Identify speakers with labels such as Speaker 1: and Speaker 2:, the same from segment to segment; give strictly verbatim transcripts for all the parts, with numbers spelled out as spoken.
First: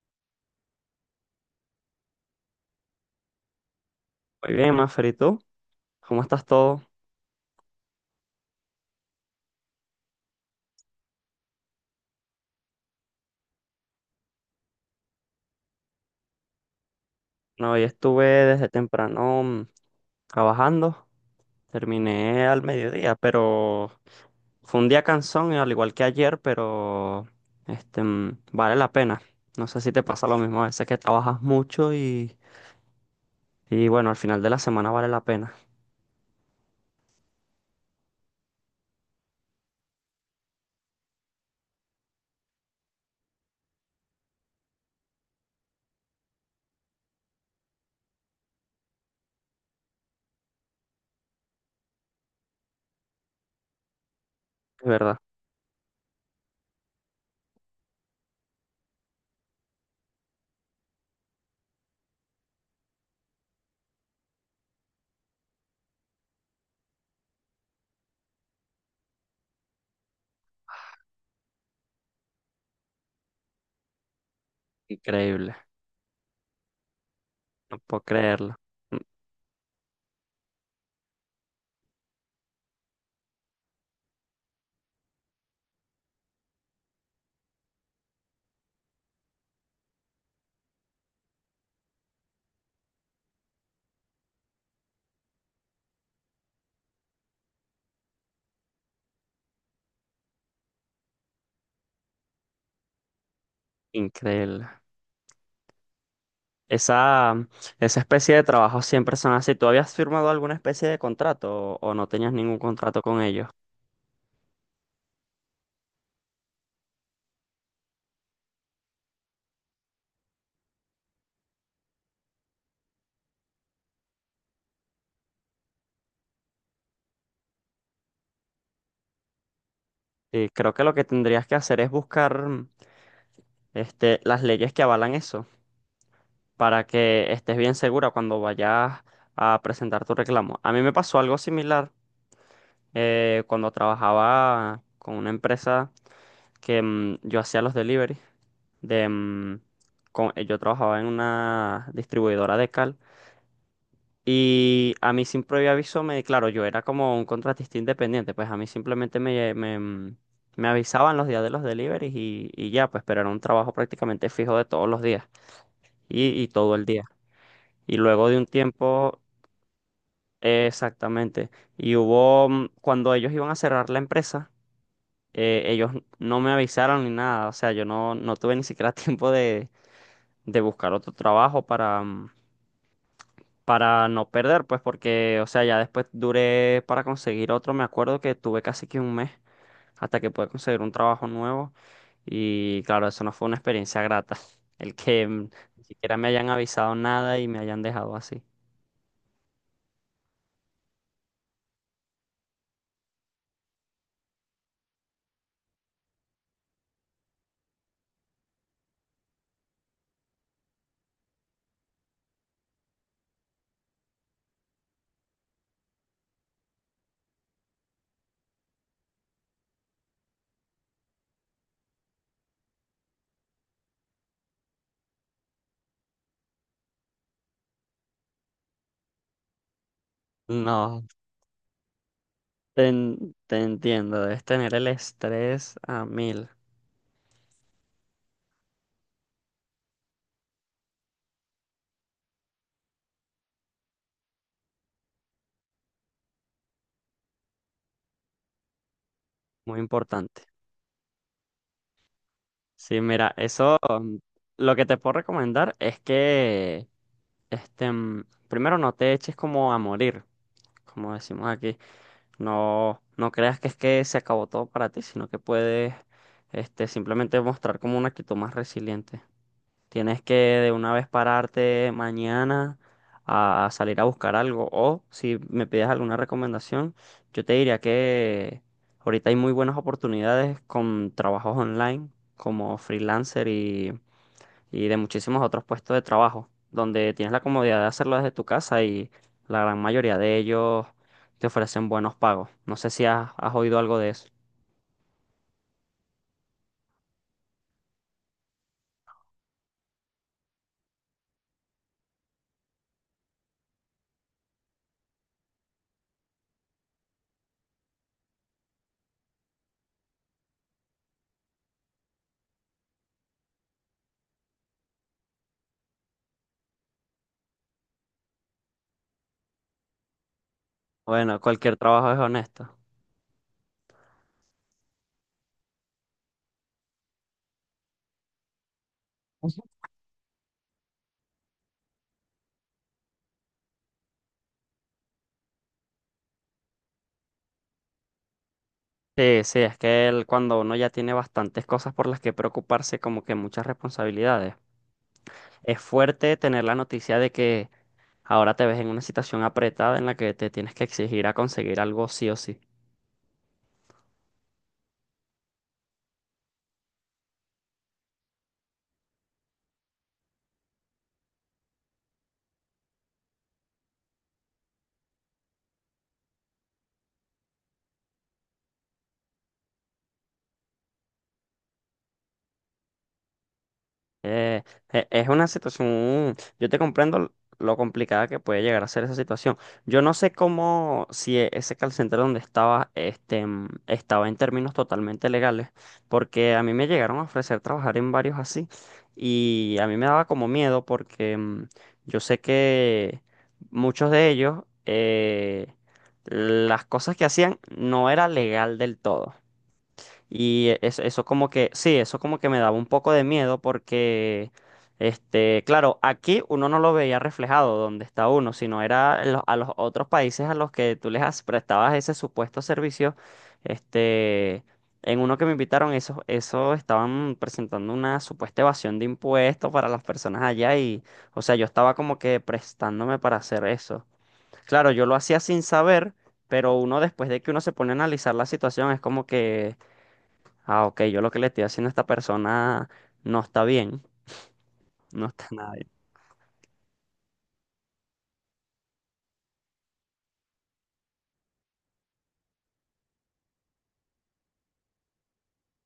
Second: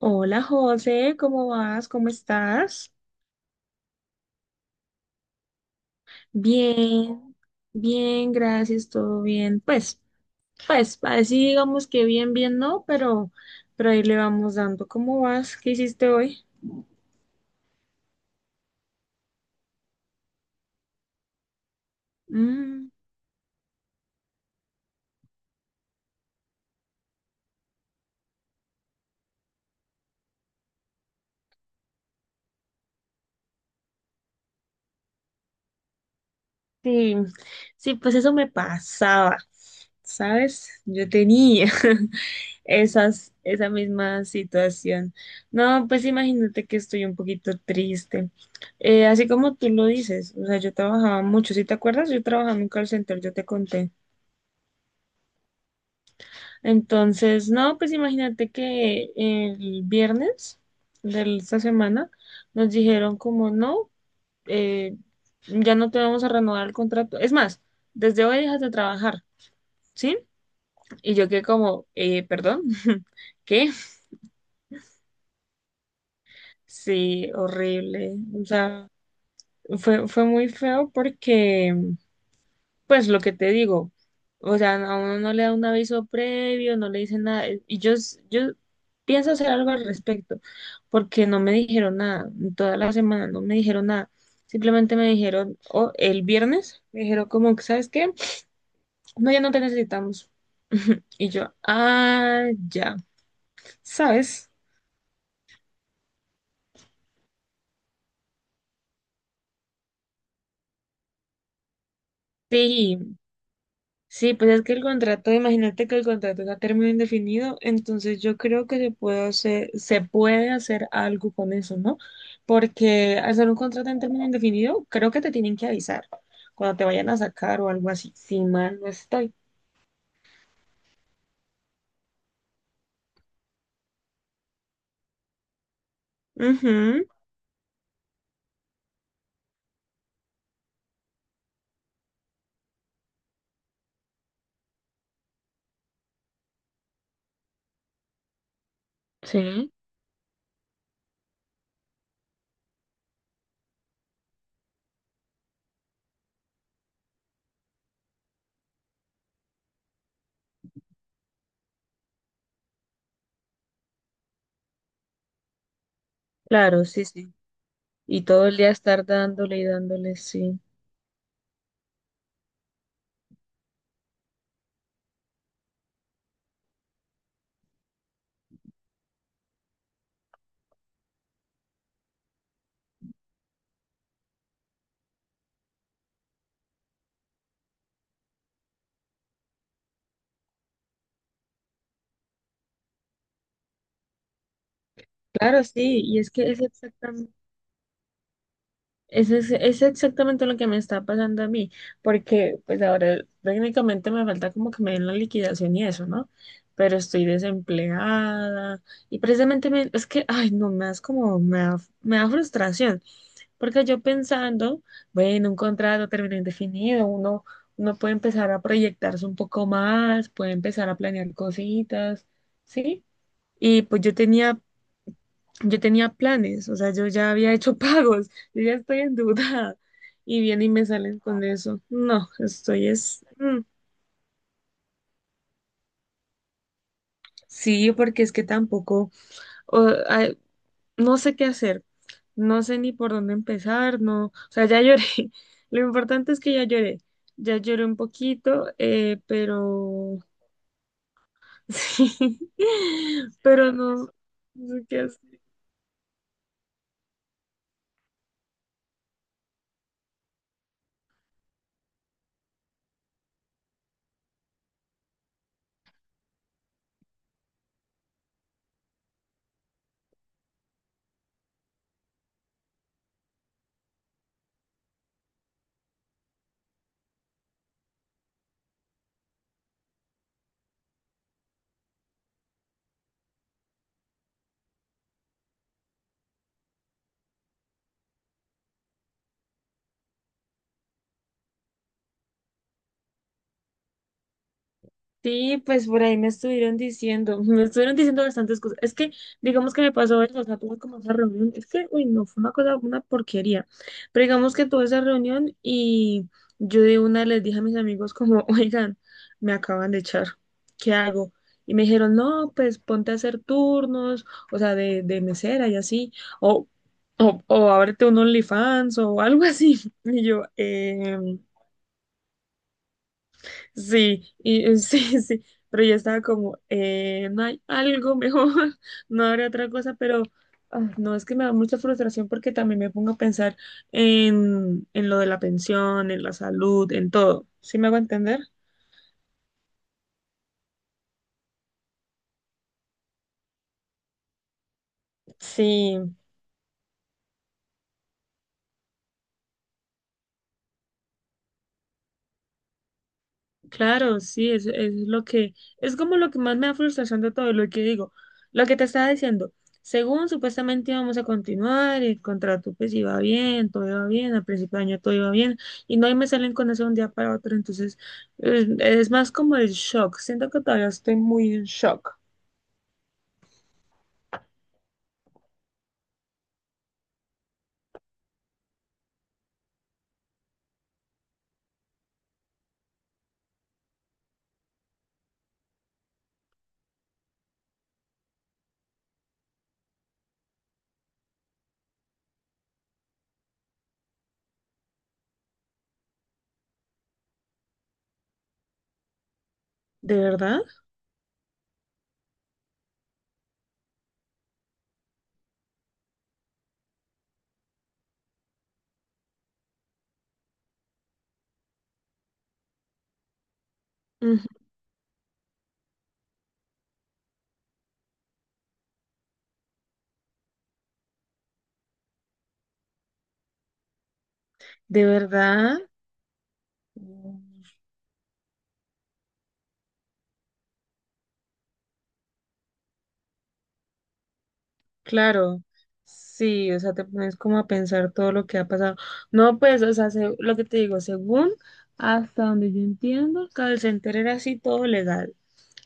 Speaker 1: Hola José, ¿cómo vas? ¿Cómo estás?
Speaker 2: Muy bien, Mafer, ¿y tú? ¿Cómo estás todo?
Speaker 1: Bien, bien, gracias, todo bien. Pues, pues, así digamos que bien, bien no, pero, pero ahí le vamos dando. ¿Cómo vas? ¿Qué hiciste hoy?
Speaker 2: No, hoy estuve desde temprano mm, trabajando, terminé al
Speaker 1: Mm,
Speaker 2: mediodía, pero fue un día cansón, al igual que ayer, pero este, mm, vale la pena. No sé si te pasa lo mismo, a veces que trabajas mucho y, y bueno, al final de la semana vale la pena,
Speaker 1: sí, sí, pues eso me pasaba, ¿sabes? Yo tenía. esas, esa misma situación. No, pues imagínate que estoy un poquito triste. Eh, así como tú lo dices, o sea, yo trabajaba mucho, si te acuerdas, yo trabajaba en un call center, yo te conté.
Speaker 2: es verdad.
Speaker 1: Entonces, no, pues imagínate que el viernes de esta semana nos dijeron como no, eh, ya no te vamos a renovar el contrato. Es más, desde hoy dejas de trabajar, ¿sí? Y yo quedé como, eh, perdón, ¿qué?
Speaker 2: Increíble,
Speaker 1: Sí,
Speaker 2: no puedo
Speaker 1: horrible. O
Speaker 2: creerlo.
Speaker 1: sea,
Speaker 2: mm,
Speaker 1: Fue, fue muy feo porque, pues lo que te digo, o sea, a uno no le da un aviso previo, no le dicen nada, y yo, s- yo pienso hacer algo al respecto, porque no me dijeron nada, en toda la semana no me dijeron nada, simplemente me dijeron, o el viernes, me dijeron como que, ¿sabes qué? No, ya no te necesitamos. Y yo, ah, ya, ¿sabes?
Speaker 2: Increíble. Esa, mm, esa especie de trabajo siempre son así. ¿Tú habías firmado alguna especie de contrato o o no tenías ningún contrato
Speaker 1: Sí.
Speaker 2: con ellos?
Speaker 1: Sí, pues es que el contrato, imagínate que el contrato es a término indefinido, entonces yo creo que se puede hacer, se puede hacer algo con eso, ¿no? Porque al ser un contrato en término indefinido, creo que te tienen que avisar cuando te vayan a sacar o algo así, si mal no estoy.
Speaker 2: Sí, creo que lo que tendrías que hacer es buscar mm, este, las leyes que avalan eso, para
Speaker 1: Ujú,
Speaker 2: que estés bien segura cuando vayas a presentar tu reclamo. A mí me pasó algo similar eh, cuando trabajaba con una empresa que mm, yo hacía los deliveries. De, mm,
Speaker 1: sí,
Speaker 2: con- eh, yo trabajaba en una distribuidora de cal. Y a mí sin previo aviso me, claro, yo era como un contratista independiente, pues a mí simplemente me, me, mm, me avisaban los días de los deliveries y, y ya, pues, pero era un trabajo prácticamente fijo de todos los días y, y todo
Speaker 1: claro,
Speaker 2: el
Speaker 1: sí,
Speaker 2: día.
Speaker 1: sí.
Speaker 2: Y
Speaker 1: Y
Speaker 2: luego de un
Speaker 1: todo el día estar
Speaker 2: tiempo,
Speaker 1: dándole y dándole, sí.
Speaker 2: eh, exactamente, y hubo, mm, cuando ellos iban a cerrar la empresa, eh, ellos no me avisaron ni nada, o sea, yo no, no tuve ni siquiera tiempo de, de buscar otro trabajo para mm, para no perder, pues porque, o sea, ya después duré para conseguir otro, me acuerdo que tuve casi que un mes hasta que pude conseguir un trabajo nuevo y claro, eso no fue una experiencia grata, el que mm,
Speaker 1: Claro,
Speaker 2: ni
Speaker 1: sí,
Speaker 2: siquiera
Speaker 1: y
Speaker 2: me
Speaker 1: es
Speaker 2: hayan
Speaker 1: que es
Speaker 2: avisado
Speaker 1: exactamente.
Speaker 2: nada y me hayan dejado así.
Speaker 1: Eso es, es exactamente lo que me está pasando a mí, porque pues ahora técnicamente me falta como que me den la liquidación y eso, ¿no? Pero estoy desempleada y precisamente me- es que, ay, no, me das como, me da, me da frustración, porque yo pensando, bueno, un contrato a término indefinido, uno, uno puede empezar a proyectarse un poco más, puede empezar a planear cositas, ¿sí? Y pues yo tenía yo tenía planes, o sea, yo ya había hecho pagos, yo ya estoy endeudada y vienen y me
Speaker 2: No,
Speaker 1: salen con eso. No, estoy
Speaker 2: te,
Speaker 1: es,
Speaker 2: en-
Speaker 1: mm,
Speaker 2: te entiendo, debes tener el estrés a mil,
Speaker 1: sí, porque es que tampoco, o- ay, no sé qué hacer, no sé ni por dónde empezar, no, o sea, ya lloré. Lo importante es que ya lloré, ya lloré un poquito, eh,
Speaker 2: muy
Speaker 1: pero
Speaker 2: importante.
Speaker 1: sí,
Speaker 2: Sí, mira,
Speaker 1: pero
Speaker 2: eso
Speaker 1: no,
Speaker 2: mm,
Speaker 1: no
Speaker 2: lo que
Speaker 1: sé
Speaker 2: te
Speaker 1: qué.
Speaker 2: puedo recomendar es que este mm, primero no te eches como a morir, como decimos aquí. No, no creas que es que se acabó todo para ti, sino que puedes este simplemente mostrar como una actitud más resiliente. Tienes que de una vez pararte mañana a salir a buscar algo. O si me pides alguna recomendación, yo te diría que ahorita hay muy buenas oportunidades con trabajos online, como freelancer y, y de muchísimos otros puestos de trabajo, donde tienes la comodidad de hacerlo desde tu casa y la gran mayoría de ellos te ofrecen buenos pagos. No sé si has, has oído algo de eso.
Speaker 1: Sí, pues por ahí me estuvieron diciendo, me estuvieron diciendo bastantes cosas. Es que, digamos que me pasó eso, o sea, tuve como esa reunión, es que, uy, no, fue una cosa, una porquería. Pero digamos que tuve esa reunión y yo de una les dije a mis amigos como, oigan, me acaban de echar, ¿qué hago? Y me dijeron, no, pues ponte a hacer turnos, o sea, de, de mesera y así, o, o, o ábrete un OnlyFans o algo así. Y yo, em,
Speaker 2: Bueno, cualquier trabajo es honesto.
Speaker 1: sí, y eh, sí, sí, pero yo estaba como, eh, no hay algo mejor, no habrá otra cosa, pero ah, no, es que me da mucha frustración porque también me pongo a pensar en, en lo de la pensión, en la salud, en todo. ¿Sí me hago entender?
Speaker 2: Sí, sí, es que el- cuando uno ya tiene bastantes cosas por las que preocuparse, como que muchas responsabilidades. Es
Speaker 1: Sí,
Speaker 2: fuerte tener la noticia de que ahora te ves en una situación apretada en la que te tienes que exigir a conseguir algo sí o sí.
Speaker 1: claro, sí, es, es lo que, es como lo que más me da frustración de todo, lo que digo, lo que te estaba diciendo, según supuestamente íbamos a continuar, el contrato pues iba bien, todo iba bien, al principio de año todo iba bien, y no y me salen con eso de un día para otro, entonces es, es más como el shock, siento que todavía estoy muy en shock.
Speaker 2: Eh, e- es una situación, yo te comprendo lo complicada que puede llegar a ser esa situación. Yo no sé cómo, si e- ese call center donde estaba, este, mm, estaba en términos totalmente legales, porque a mí me llegaron a ofrecer trabajar en varios así y a mí me daba como miedo porque mm, yo sé que muchos de ellos, eh, las cosas que hacían no era legal del todo.
Speaker 1: ¿De verdad?
Speaker 2: Y eso, eso como que, sí, eso como que me daba un poco de miedo porque, este, claro, aquí uno no lo veía reflejado donde está uno, sino era en los- a los otros países a los que tú les has- prestabas ese supuesto servicio,
Speaker 1: Ujú.
Speaker 2: este, en uno que me invitaron, eso, eso estaban presentando una supuesta evasión de impuestos para las personas allá y, o sea, yo estaba como que prestándome para hacer eso. Claro,
Speaker 1: ¿De
Speaker 2: yo lo hacía sin
Speaker 1: verdad?
Speaker 2: saber, pero uno después de que uno se pone a analizar la situación es como que ah, ok, yo lo que le estoy haciendo a esta persona no está bien, no está
Speaker 1: Claro,
Speaker 2: nada bien.
Speaker 1: sí, o sea, te pones como a pensar todo lo que ha pasado. No, pues, o sea, se- lo que te digo, según hasta donde yo entiendo, el call center era así todo legal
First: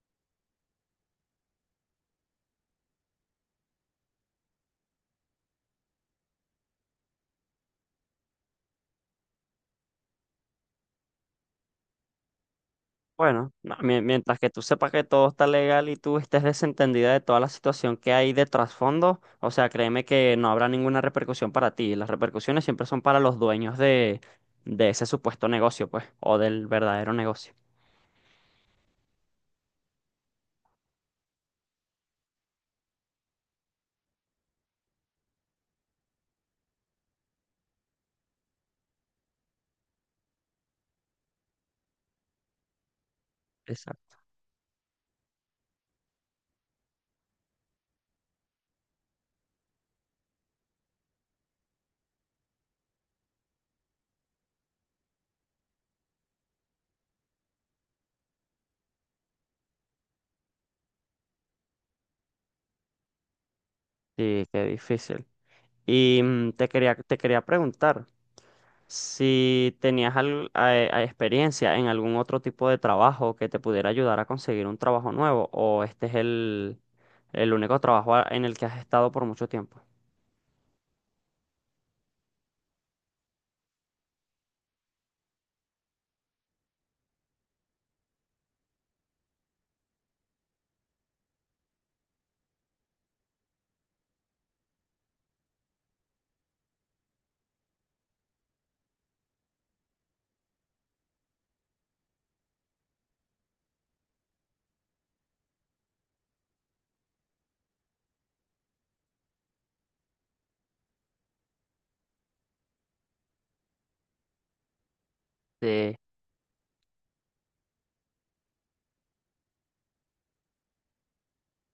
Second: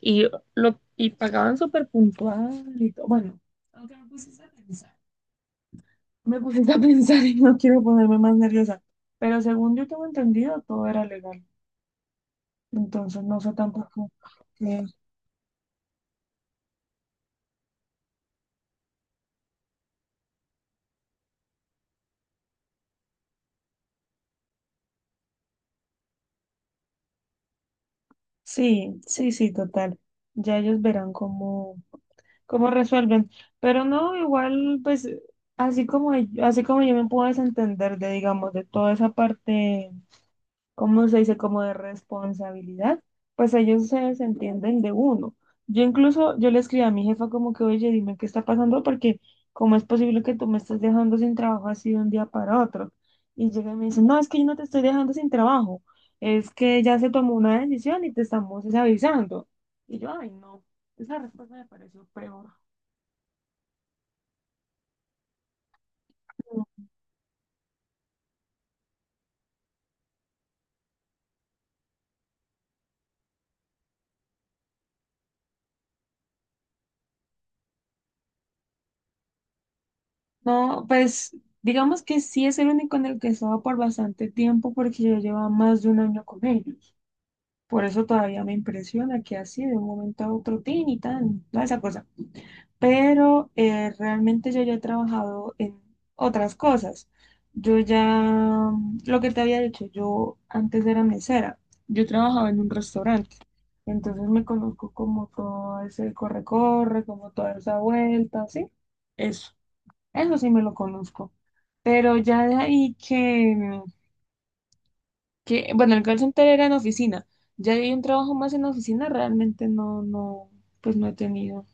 Speaker 1: y lo y pagaban súper puntual y todo. Bueno, aunque me pusiste a pensar, me pusiste a pensar y no quiero ponerme más nerviosa, pero según yo tengo entendido, todo era legal. Entonces, no
Speaker 2: Bueno,
Speaker 1: sé
Speaker 2: no, mien-
Speaker 1: tampoco.
Speaker 2: mientras que tú
Speaker 1: que-
Speaker 2: sepas que todo está legal y tú estés desentendida de toda la situación que hay de trasfondo, o sea, créeme que no habrá ninguna repercusión para ti. Las repercusiones siempre son para los dueños de, de ese supuesto negocio, pues, o del verdadero negocio.
Speaker 1: Sí, sí, sí, total. Ya ellos verán cómo. cómo resuelven. Pero no, igual, pues, así como, yo- así como yo me puedo desentender de, digamos, de toda esa parte, ¿cómo se dice? Como de responsabilidad, pues ellos se
Speaker 2: Exacto.
Speaker 1: desentienden de uno. Yo incluso, yo le escribí a mi jefa como que, oye, dime qué está pasando, porque cómo es posible que tú me estés dejando sin trabajo así de un día para otro. Y llega y me dice, no, es que yo no te estoy dejando sin trabajo, es que ya se tomó una decisión y te estamos es, avisando. Y yo, ay, no, esa respuesta me pareció peor.
Speaker 2: Sí, qué difícil. Y mm, te quería, te quería preguntar. Si tenías al- a- a experiencia en algún otro tipo de trabajo que te pudiera ayudar a conseguir un trabajo nuevo, o este es el, el único trabajo a- en el que has estado por mucho tiempo.
Speaker 1: No, pues digamos que sí es el único en el que he estado por bastante tiempo porque yo llevaba más de un año con ellos. Por eso todavía me impresiona que así de un momento a otro, tin y tan, toda esa cosa. Pero eh, realmente yo ya he trabajado en otras cosas. Yo ya, mm, lo que te había dicho, yo antes era mesera, yo trabajaba en un restaurante. Entonces me conozco como todo ese corre-corre, como toda esa vuelta, ¿sí? Eso. Eso sí me lo conozco. Pero ya de ahí que, que, bueno,
Speaker 2: Sí,
Speaker 1: el call center era en oficina. Ya de ahí un trabajo más en oficina, realmente no, no, pues no he tenido.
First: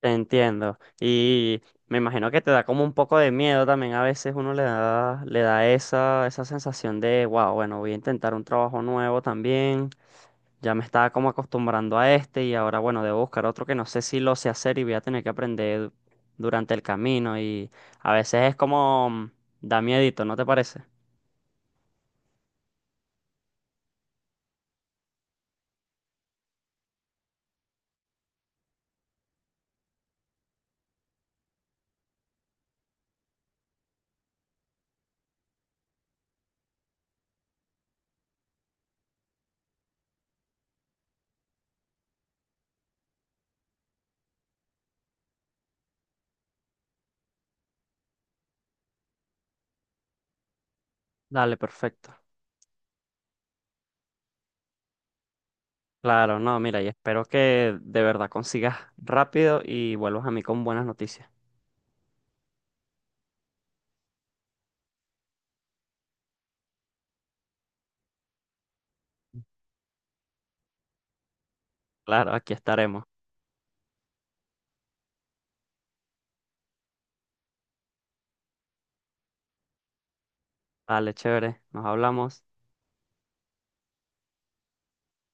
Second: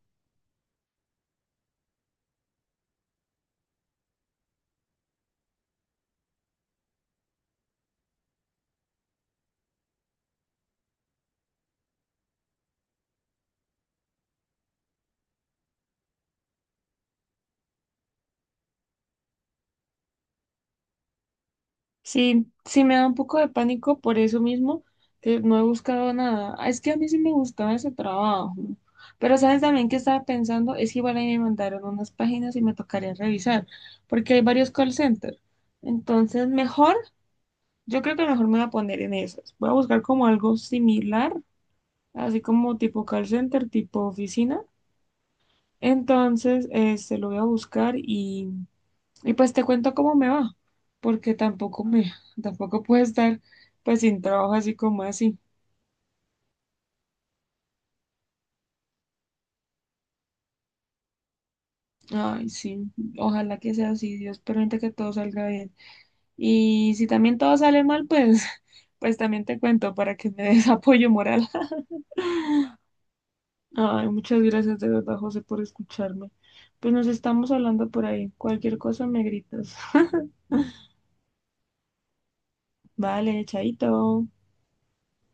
Speaker 2: te entiendo. Y me imagino que te da como un poco de miedo también. A veces uno le da, le da esa, esa sensación de, wow, bueno, voy a intentar un trabajo nuevo también. Ya me estaba como acostumbrando a este y ahora, bueno, debo buscar otro que no sé si lo sé hacer y voy a tener que aprender durante el camino y a veces es como mm, da miedito, ¿no te parece?
Speaker 1: Sí, sí me da un poco de pánico por eso mismo, que no he buscado nada. Ah, es que a mí sí me gustaba ese trabajo, ¿no? Pero sabes, también que estaba pensando, es que igual ahí me mandaron unas páginas y me tocaría revisar, porque hay varios call centers. Entonces, mejor, yo creo que mejor me voy a poner en esas. Voy a buscar como algo similar, así como tipo call center, tipo oficina. Entonces, este, lo voy a buscar y, y, pues te cuento cómo me va, porque
Speaker 2: Dale,
Speaker 1: tampoco me,
Speaker 2: perfecto.
Speaker 1: tampoco puedo estar pues sin trabajo así como así.
Speaker 2: Claro, no, mira, y espero que de verdad consigas rápido y vuelvas a mí con buenas noticias.
Speaker 1: Ay, sí, ojalá que sea así, Dios permite que todo salga bien. Y si también todo sale mal, pues, pues también te cuento para que me des apoyo moral.
Speaker 2: Claro, aquí estaremos.
Speaker 1: Ay, muchas gracias de verdad, José, por escucharme. Pues nos estamos hablando por ahí. Cualquier cosa me gritas.
Speaker 2: Dale, chévere, nos hablamos.
Speaker 1: Vale, chaito.